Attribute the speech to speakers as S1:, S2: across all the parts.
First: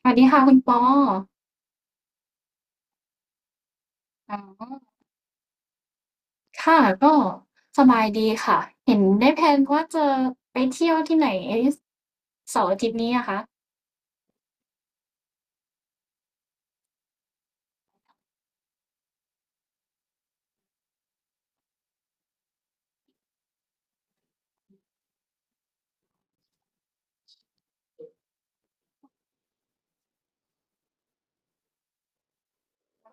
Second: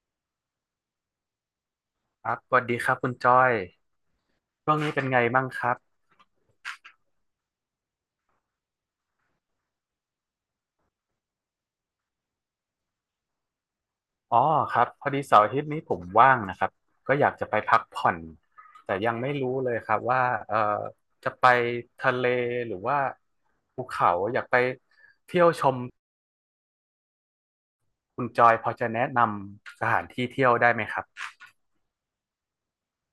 S1: สวัสดีค่ะคุณปอ
S2: ครับสวัสดีครับคุณจ้อย
S1: อ๋
S2: ช่วง
S1: อ
S2: นี้เป็นไงบ้างครับ
S1: ค่ะก็สบายดีค่ะ เห็นได้แพลนว่าจะไปเที่ยวที่ไหนเสาร์อาทิตย์นี้อะคะ
S2: อ๋อครับพอดีเสาร์อาทิตย์นี้ผมว่างนะครับก็อยากจะไปพักผ่อนแต่ยังไม่รู้เลยครับว่าเอ่อจะไปทะเลหรือว่าภูเขาอยากไปเที่ยวชมคุณจอยพอจะแนะนำสถานที่เที่ยวได้ไหมครับ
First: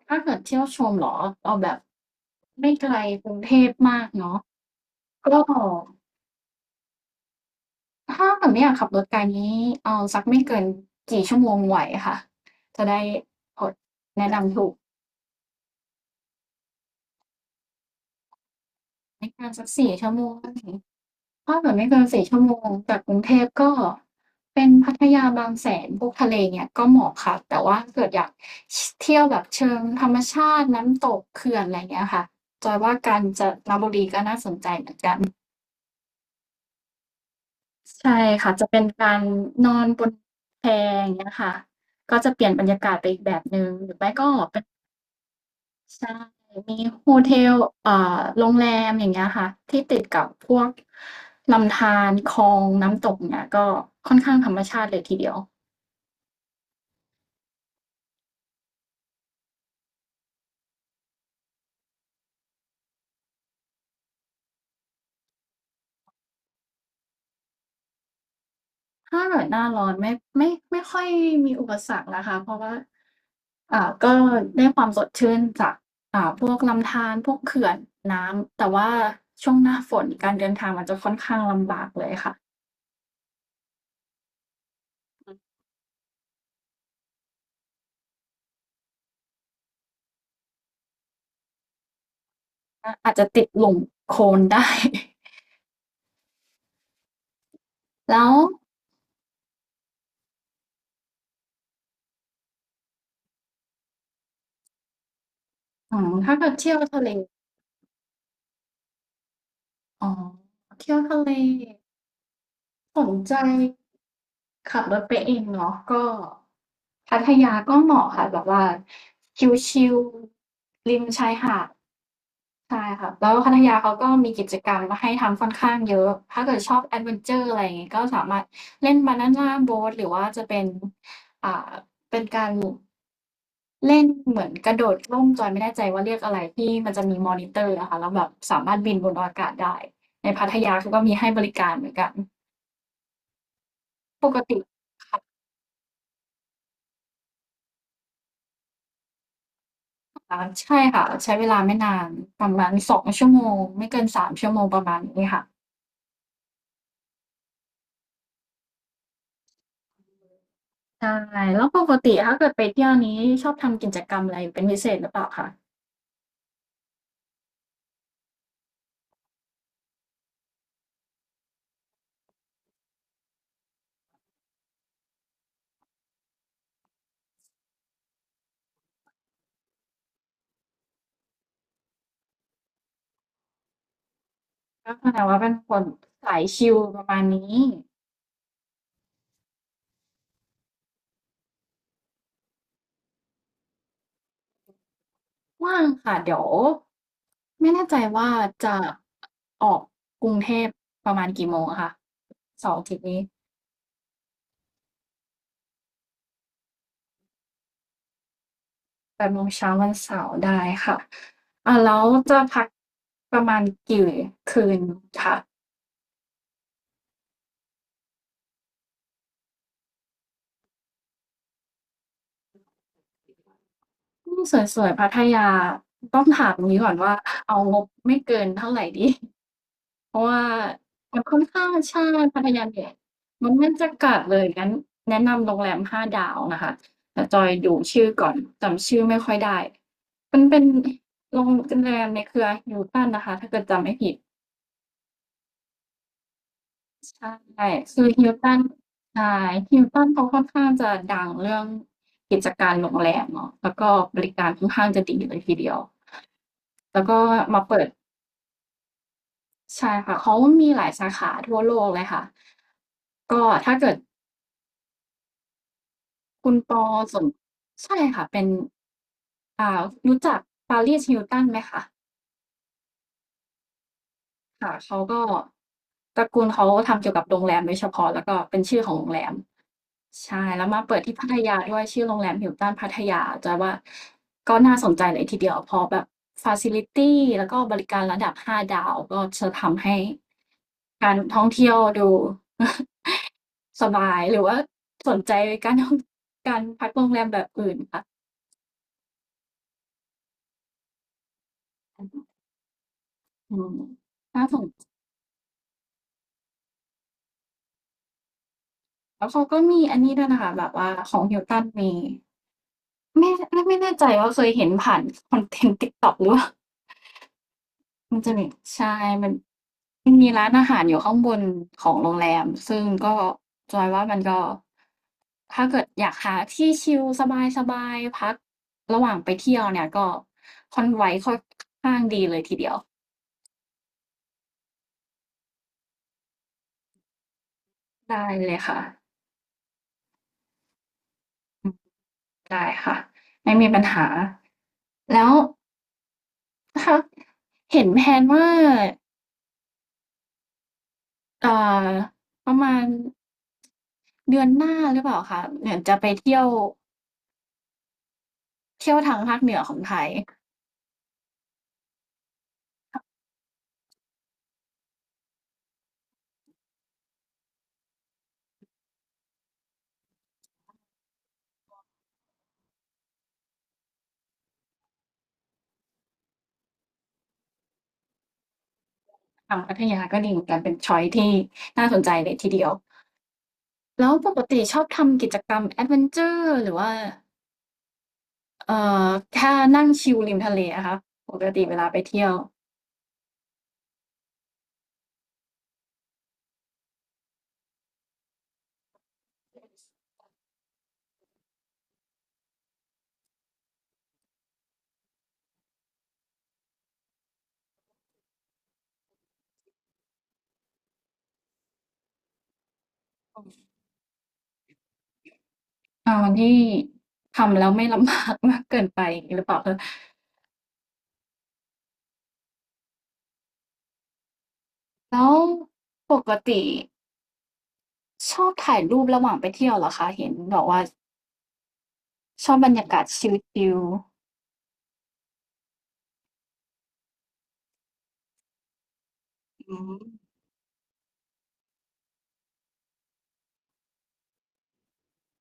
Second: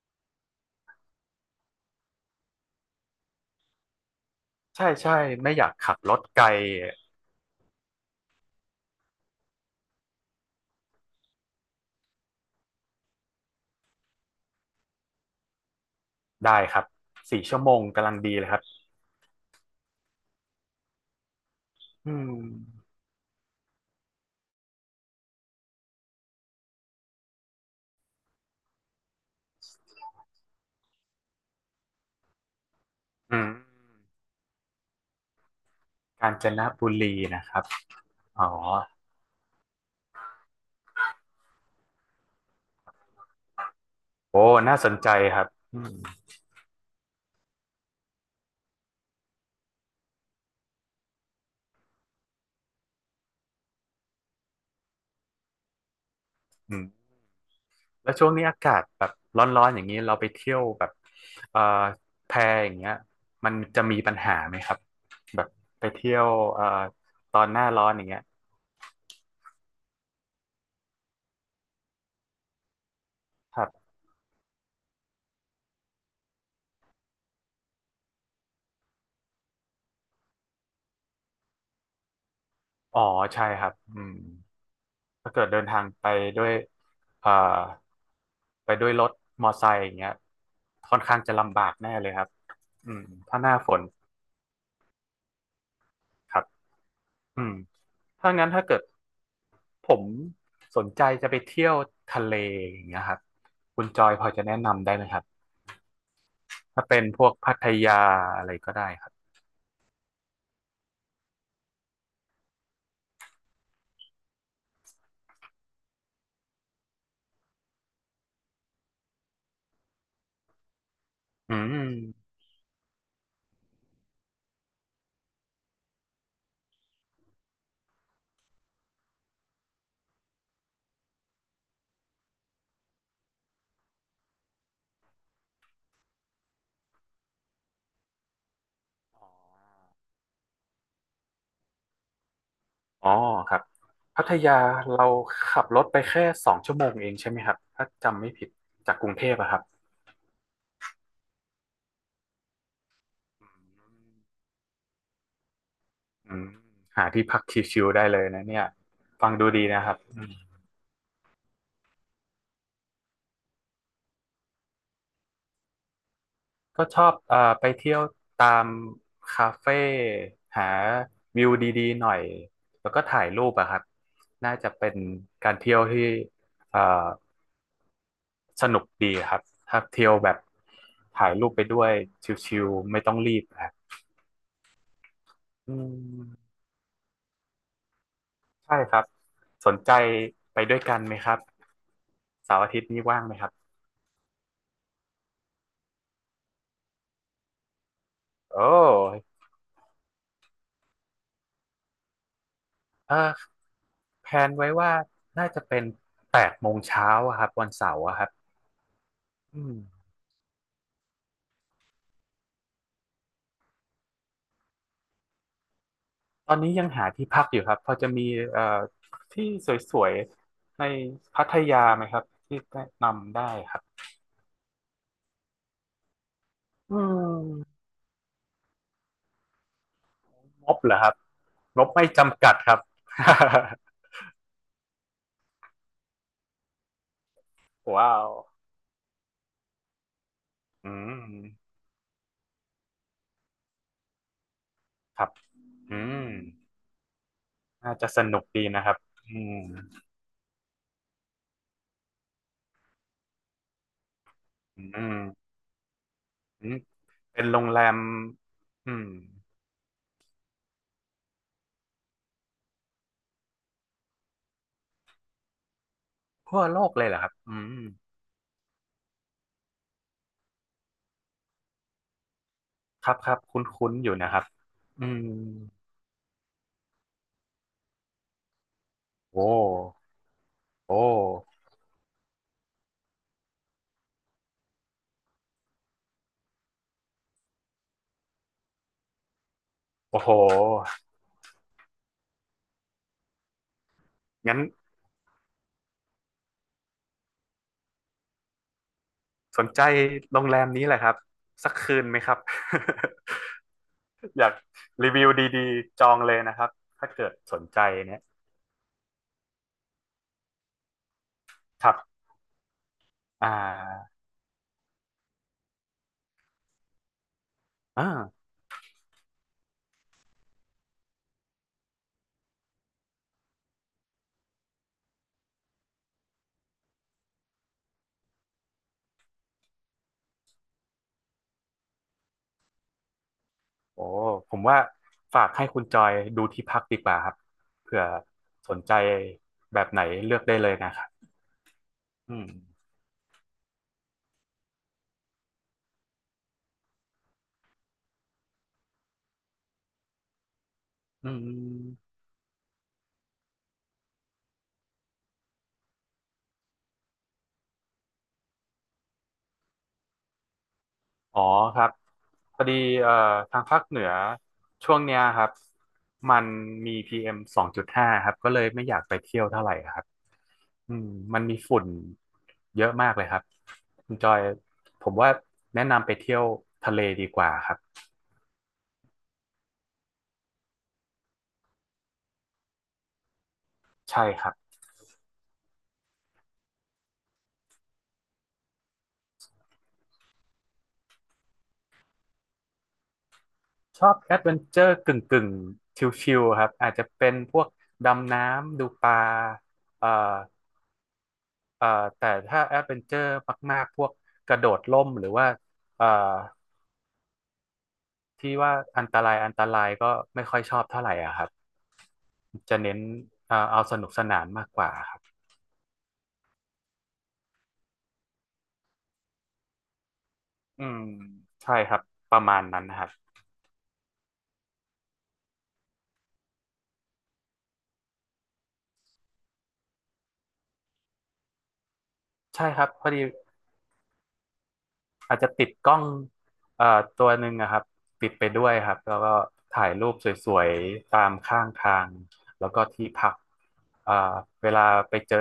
S1: ถ้าเกิดเที่ยวชมเหรอเอาแบบไม่ไกลกรุงเทพมากเนาะ
S2: ใช่ใช่
S1: ก็
S2: ไม่อยากขับรถไกล
S1: ถ้าเกิดไม่อยากขับรถไกลนี้เอาสักไม่เกินกี่ชั่วโมงไหวค่ะ จะได้พอแนะนำถูก
S2: ได้ครับ4 ชั่วโมงกำลังดีเลยครับ
S1: ไม่เกินสักสี่ชั่วโมง ถ้าเกิดไม่เกิน
S2: อื
S1: สี่
S2: ม
S1: ชั่วโมงจากกรุงเทพก็เป็นพัทยาบางแสนพวกทะเลเนี่ยก็เหมาะค่ะแต่ว่าเกิดอยากชเที่ยวแบบเชิงธรรมชาติน้ำตกเขื่อนอะไรเงี้ยค่ะจอยว่ากาญ
S2: อื
S1: จ
S2: ม
S1: นบุรีน่าสน
S2: กาญจนบุรีนะครับ
S1: ใช่
S2: อ๋อ
S1: ค่ะจะเป็นการนอนบนแพอย่างเงี้ยค่ะก็จะเปลี่ยนบรรยากาศไปอีกแบบหนึ่งหรือไม่ก็
S2: โอ้
S1: เป็น
S2: น่าสนใจครับอืม
S1: ใช่มีโฮเทลเอ่โรงแรมอย่างเงี้ยค่ะที่ติดกับพวกลำธารคลองน้ำตกเงี้ยก็ค่อนข้างธรรมชาติเลยทีเดียว
S2: อืมแล้วช่วงนี้อากาศแบบร้อนๆอย่างนี้เราไปเที่ยวแบบเอ่อแพอย่างเงี้ยมันจะมีปัญหาไหมครับแบบไปเที่ยวเอ่อตอนหน้าร้อนอย่างเงี้ย
S1: ถ้าเกิดหน้าร้อนไม่ค่อยมีอุปสรรคนะคะเพราะว่า
S2: ครับ
S1: ก็ได้ความสดชื่นจากพวกลำธารพวกเขื่อนน้ำแต่ว่าช่วงหน้าฝนการเดินทางมันจะค่อนข้างลำบากเลยค่ะ
S2: อ๋อใช่ครับอืมถ้าเกิดเดินทางไปด้วยเอ่อไปด้วยรถมอไซค์อย่างเงี้ยค่อนข้างจะลำบากแน่เลยครับอืม
S1: อาจจะ
S2: ถ้า
S1: ติ
S2: ห
S1: ด
S2: น้า
S1: ห
S2: ฝ
S1: ลุ่ม
S2: น
S1: โคลนได้
S2: ครับ อืม
S1: แล้
S2: ถ้า
S1: ว
S2: งั้นถ้าเกิดผมสนใจจะไปเที่ยวทะเลอย่างเงี้ยครับคุณจอยพอจะแนะนำได้ไหมครับ
S1: ถ้าเกิดเที่ยว
S2: ถ้าเป็
S1: ทะ
S2: น
S1: เล
S2: พวกพัทยาอะไรก็ได้ครับ
S1: อ๋อเที่ยวทะเลสนใจขับรถไปเองเนาะก็พัทยาก็เหมาะค่ะแบบว่าชิลๆริมชาย
S2: อื
S1: หาด
S2: ม
S1: ใช่ค่ะแล้วพัทยาเขาก็มีกิจกรรมมาให้ทำค่อนข้างเยอะถ้าเกิดชอบแอดเวนเชอร์อะไรอย่างงี้ก็สามารถเล่น Banana Boat หรือว่าจะเป็นอ่าเล่นเหมือนกระโดดร่มจอยไม่แน่ใจว่าเรียกอะไรที่มันจะมีมอนิเตอร์อะค่ะแล้วแบบสามารถบินบนอากาศได้ในพัทยาเขาก็มีให้บริการเหมือนกัน
S2: อ๋อครับพั
S1: ป
S2: ท
S1: ก
S2: ยา
S1: ติ
S2: เรา
S1: ค่ะ
S2: ขับรถไปแค่2 ชั่วโมงเองใช่ไหมครับถ้าจำไม่ผิดจากกรุงเทพอะครับ
S1: ใช่ค่ะใช้เวลาไม่นานประมาณสองชั่วโม
S2: อื
S1: งไม่เกิน
S2: ม
S1: 3 ชั่วโมงประมาณนี้ค่ะ
S2: อืมหาที่พักชิลๆได้เลยนะเนี่ยฟังดูดีนะครับ
S1: ใช่แล้วปกติถ้าเกิดไปเที่ยวนี้ชอบทำกิจกรรมอะไรเป็นพิเศษหรือเปล่าคะ
S2: ก็ชอบไปเที่ยวตามคาเฟ่หาวิวดีๆหน่อยแล้วก็ถ่ายรูปอะครับน่าจะเป็นการเที่ยวที่เอ่อสนุกดีครับถ้าเที่ยวแบบถ่ายรูปไปด้วยชิลๆไม่ต้องรีบครับ
S1: ก็แสดงว่าเป็นค
S2: อื
S1: นสาย
S2: ม
S1: ชิลประมาณนี้
S2: ใช่ครับสนใจไปด้วยกันไหมครับเสาร์อาทิตย์นี้ว่างไหมครับ
S1: ว่างค่ะเดี๋ยวไม่แน่ใจว่า
S2: โอ
S1: จะ
S2: ้
S1: ออกกรุงเทพประมาณกี่โมงอะคะเสาร์อาทิตย์
S2: เอ
S1: นี้
S2: อแพลนไว้ว่าน่าจะเป็น8 โมงเช้าอะครับวันเสาร์อะครับ
S1: 8โมง
S2: อื
S1: เช้า
S2: ม
S1: วันเสาร์ได้ค่ะแล้วจะพักประมาณกี่คืนคะ
S2: ตอนนี้ยังหาที่พักอยู่ครับพอจะมีเอ่อที่สวยๆในพัทยาไหมครับที่แนะนำได้ครับ
S1: สวยๆพัทยาต้องถามงี้ก่อ
S2: อื
S1: นว่าเอาง
S2: ม
S1: บไม่เกินเท่าไรดี เพราะว่า
S2: งบเหรอครับ
S1: มันค่อนข้าง
S2: งบไม่
S1: ใช่พั
S2: จำ
S1: ท
S2: กัด
S1: ยา
S2: ครั
S1: เห
S2: บ
S1: น มันแน่าจะกัดเลยงั้นแนะนำโรงแรม5 ดาวนะคะแต่จอยดูชื่อ
S2: ว้า
S1: ก่
S2: ว
S1: อนจำชื่อไม่ค่อยได้มันเป็น
S2: อื
S1: โรง
S2: ม
S1: แรมในเครือ Hilton นะคะถ้าเกิดจำไม่ผิด
S2: ครับอืม
S1: ใช่
S2: น่า
S1: คือ
S2: จะสนุก
S1: Hilton
S2: ดีนะครับอื
S1: ใช่
S2: ม
S1: Hilton เขาค่อนข้างจะดังเรื่องกิจการโรงแรมเนาะแล้วก็บริการค่อน
S2: อื
S1: ข้างจะดีเลย
S2: ม
S1: ทีเดียว
S2: อืม
S1: แล้วก็
S2: เป็นโร
S1: มา
S2: งแร
S1: เปิด
S2: มอืม
S1: ใช่ค่ะเขามีหลายสาขาทั่วโลกเลยค่ะก็ถ้าเกิด คุณ
S2: ทั่ว
S1: ป
S2: โล
S1: อ
S2: กเลยเห
S1: ส
S2: รอค
S1: น
S2: รับอืม
S1: ใช่ค่ะเป็นอ่ารู้จัก Paris Hilton ไหมคะ
S2: ครับครับคุ้นๆอยู่นะครับ
S1: ค่ะเขา
S2: อื
S1: ก็
S2: ม
S1: ตระกูลเขาทำเกี่ยวกับโรงแรมโดยเฉพาะแล้วก็เป็นชื่อของโรงแรม
S2: โอ้
S1: ใช่แล้วมา
S2: โอ
S1: เปิดที่พัท
S2: ้
S1: ยาด้วยชื่อโรงแรม Hilton พัทยาจะว่าก็น่าสนใจเลยทีเดียวเพราะแบบฟาซิลิตี้แล้วก็บริการระดับ5ดาวก็จะทำให้
S2: โอ้โห
S1: การท่องเที่ยวดู สบายหรือ
S2: งั้
S1: ว่า
S2: น
S1: สนใจการท่องการพักโรงแรมแบบอื่นค่ะ
S2: สนใจโรงแรมนี้แหละครับสักคืนไหมครับ
S1: อืม
S2: อ
S1: น่า
S2: ยาก
S1: สน
S2: รีวิวดีๆจองเลยนะครับถ้าเกิดสนใจเนี่ย
S1: แล้วเขาก็มีอันนี้ด้วยนะคะแบบว่าของ Hilton
S2: ค
S1: มี
S2: รับอ่
S1: ไม่แน่ใจ
S2: า
S1: ว่าเคยเห็นผ่านคอนเทนต์ TikTok หรือเปล่ามันจะมี
S2: อ่า
S1: ใช่มันมันมีร้านอาหารอยู่ข้างบนของโรงแรมซึ่งก็จอยว่ามันก็ถ้าเกิดอยากหาที่ชิลสบายๆพักระหว่างไปเที่ยวเนี่ยก็ Convoy ค่อนข้างดีเลยทีเดียว
S2: โอ้ผมว่าฝากให้คุณจอยดูที่พักดีกว่าครับเผื่อ
S1: ได้เลย
S2: ส
S1: ค่ะ
S2: นใจแบบไหนเลือกได้เลยนะครับ
S1: อืม
S2: อืม
S1: ได้ค่ะไม่มีปัญหาแล้วถ้าเห็นแพลนว่า
S2: อื
S1: เอ่อ
S2: ม
S1: ประมาณเดือนหน้าหรือเปล่าคะเหมือนจะไปเที่ยวเที่ยวทางภาคเหนือของไทย
S2: อ๋อครับพอดีเอ่อทางภาคเหนือช่วงเนี้ยครับมันมีPM2.5ครับก็เลยไม่อยากไปเที่ยวเท่าไหร่ครับอืมมันมีฝุ่นเยอะมากเลยครับคุณจอยผมว่าแนะนำไปเที่ยวทะเลดีกว่าครับ
S1: ทางพัทยาก็ดีเหมือนกันเป็นชอยซ์ที่น่าสนใจเลยทีเดียวแล้ว
S2: ใช่
S1: ปก
S2: ครับ
S1: ติชอบทำกิจกรรมแอดเวนเชอร์หรือว่าเอ่อแค่นั่งชิลริมทะเลอะคะปกติเวลาไปเที่ยว
S2: ชอบแอดเวนเจอร์กึ่งกึ่งชิลๆครับอาจจะเป็นพวกดำน้ำดูปลาเอ่อเอ่อแต่ถ้าแอดเวนเจอร์มากๆพวกกระโดดร่มหรือว่าเอ่อ ที่ว่าอันตรายอันตรายก็ไม่ค่อยชอบเท่าไหร่อ่ะครับจะเน้นเอาสนุกสนานมากกว่าครับ
S1: อาวันที่ทำแล้วไม่ลำบากมากเกินไปอย่างงี้หรือเปล่าคะ
S2: อืมใช่ครับประมาณนั้นนะครับ
S1: แล้วปกติชอบถ่ายรูประหว่างไปเที่ยวเหรอคะเห็นบอกว่า ชอบ
S2: ใช่
S1: บรร
S2: ครั
S1: ยา
S2: บ
S1: กา
S2: พ
S1: ศ
S2: อดี
S1: ชิล
S2: อาจจะติดกล้องตัวหนึ่งอะครับติดไปด้วยครับแล้วก็
S1: ๆอื
S2: ถ่าย
S1: ม
S2: รูปสวยๆตามข้างทางแล้วก็ที่พักเอ่อเวลาไปเจอ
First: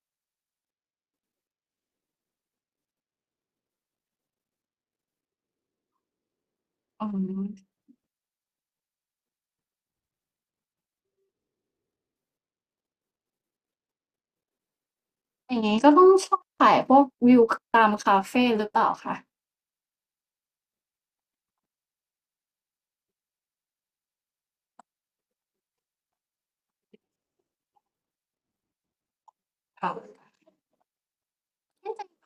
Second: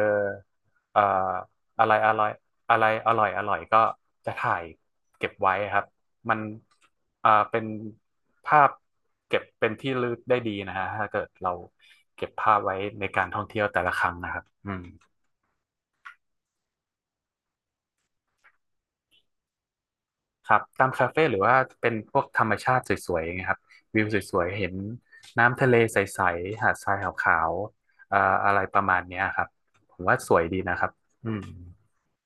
S2: เอ่ออะไรอร่อยอะไรอร่อยอร่อยก็จะถ่ายเก็บไว้ครับมัน
S1: ๆอื
S2: เป็น
S1: ม
S2: ภาพเก็บเป็นที่ระลึกได้ดีนะฮะถ้าเกิดเราเก็บภาพไว้ในการท่องเที่ยวแต่ละครั้งนะครับอืม
S1: อย่างงี้ก็ต้องชอบถ่ายพวกวิวคตามคาเฟหรือเปล่าคะ
S2: ครับตามคาเฟ่หรือว่าเป็นพวกธรรมชาติสวยๆอย่างเงี้ยครับวิวสวยๆเห็นน้ำทะเลใสๆหาดทรายขาวๆอะไรประมาณเนี้ยครับผมว่า
S1: ค่ะ
S2: สวยดีนะครับอืม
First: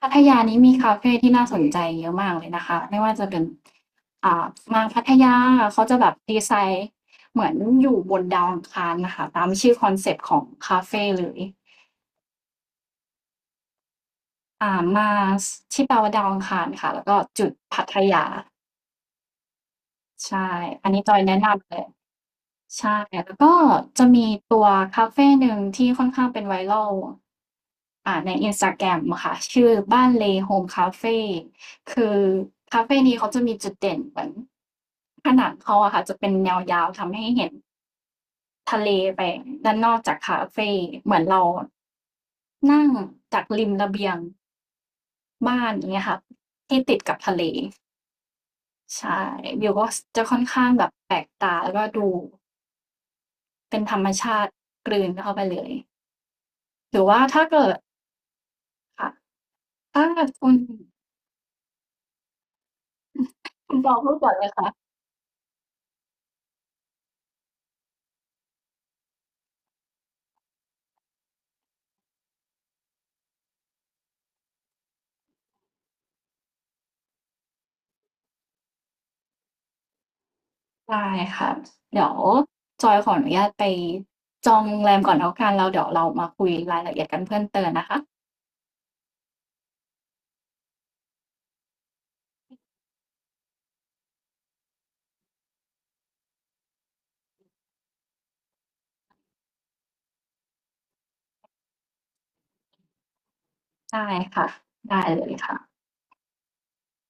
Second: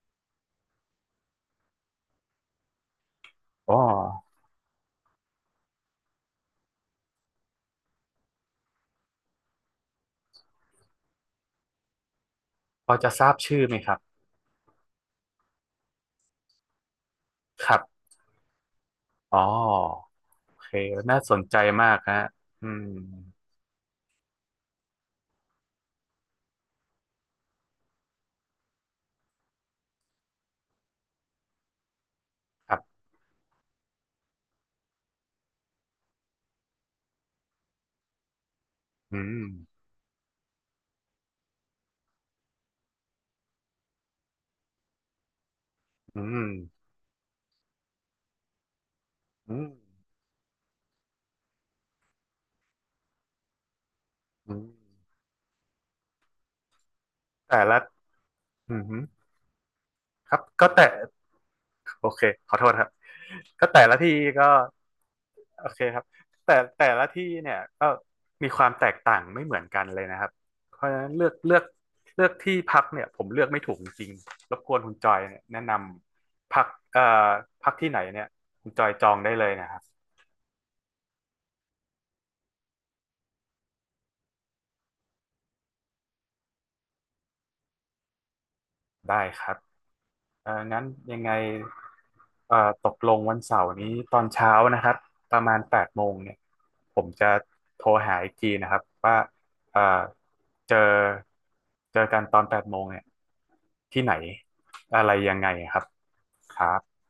S1: พัทยานี้มีคาเฟที่น่าสนใจเยอะมากเลยนะคะไม่ว่าจะเป็น
S2: อ๋อ
S1: อ่ามาพัทยาเขาจะแบบดีไซน์เหมือนอยู่บนดาวอังคารน่ะค่ะตามชื่อคอนเซปต์ของคาเฟเลย
S2: พอจะทราบชื่อไหมครับ
S1: Mars ที่แปลว่าดาวอังคารค่ะแล้วก็จุด
S2: ครั
S1: พัท
S2: บ
S1: ยา
S2: อ๋อ
S1: ใช่
S2: โอเค
S1: อันนี้จอ
S2: น่า
S1: ย
S2: ส
S1: แนะ
S2: นใจ
S1: นำเลย
S2: มากฮะอืม
S1: ใช่แล้วก็จะมีตัวคาเฟหนึ่งที่ค่อนข้างเป็น viral ใน Instagram อะค่ะชื่อบ้านเล Home Cafe คือ
S2: ครั
S1: คาเฟ
S2: บ
S1: นี้เขาจะมีจุดเด่นเหมือนผนังเขาอะค่ะจะเป็นแนวยาวทำให้เห็นทะเล
S2: อื
S1: ไป
S2: ม
S1: ด้านนอกจากคาเฟเหมือนเรานั่งจากริมระเบียงบ้านอย่างเงี้ยค่ะ
S2: อืม
S1: ที่ติดกับทะเลใช่
S2: อื
S1: วิ
S2: ม
S1: วก็สจะค่อนข้างแบบแปลกตาแล้วก็ดูเป็นธรรมชาติ
S2: อืม
S1: กลืนเข้าไปเลย หรือว่าถ้า
S2: แต่
S1: เกิด
S2: ละอืม
S1: ค่ะถ้า
S2: ครับ
S1: คุณ
S2: ก็แต่โอเคขอโทษครับก็
S1: คุณ
S2: แต่
S1: ปอ
S2: ละที่
S1: พูดก่อนเล
S2: ก็
S1: ยค่ะ
S2: โอเคครับ แต่ละที่เนี่ยก็มีความแตกต่างไม่เหมือนกันเลยนะครับ เพราะฉะนั้นเลือกที่พักเนี่ยผมเลือกไม่ถูกจริงๆรบกวนคุณจอยเนี่ยแนะนำพักเอ่อพักที่ไหนเนี่ยคุณจอยจองได้เลยนะครับ
S1: ได้ค่ะเดี๋ยวจอยขออนุญาตไปจองโรงแรมก่อนแล้วกันแล้วเดี๋ยวเรามาคุยรายละเอียดกันเพิ่มเติมนะคะ
S2: ได้ครับ เอ่องั้นยังไงเอ่อตกลงวันเสาร์นี้ตอนเช้านะครับประมาณแปดโมงเนี่ยผมจะโทรหาอีกทีนะครับว่าเอ่อเจอเจอกันตอนแปดโมงเนี่ยที่
S1: ได้
S2: ไหน
S1: ค่ะได้
S2: อะไร
S1: เลย
S2: ยังไง
S1: ค่ะ
S2: ครับครับ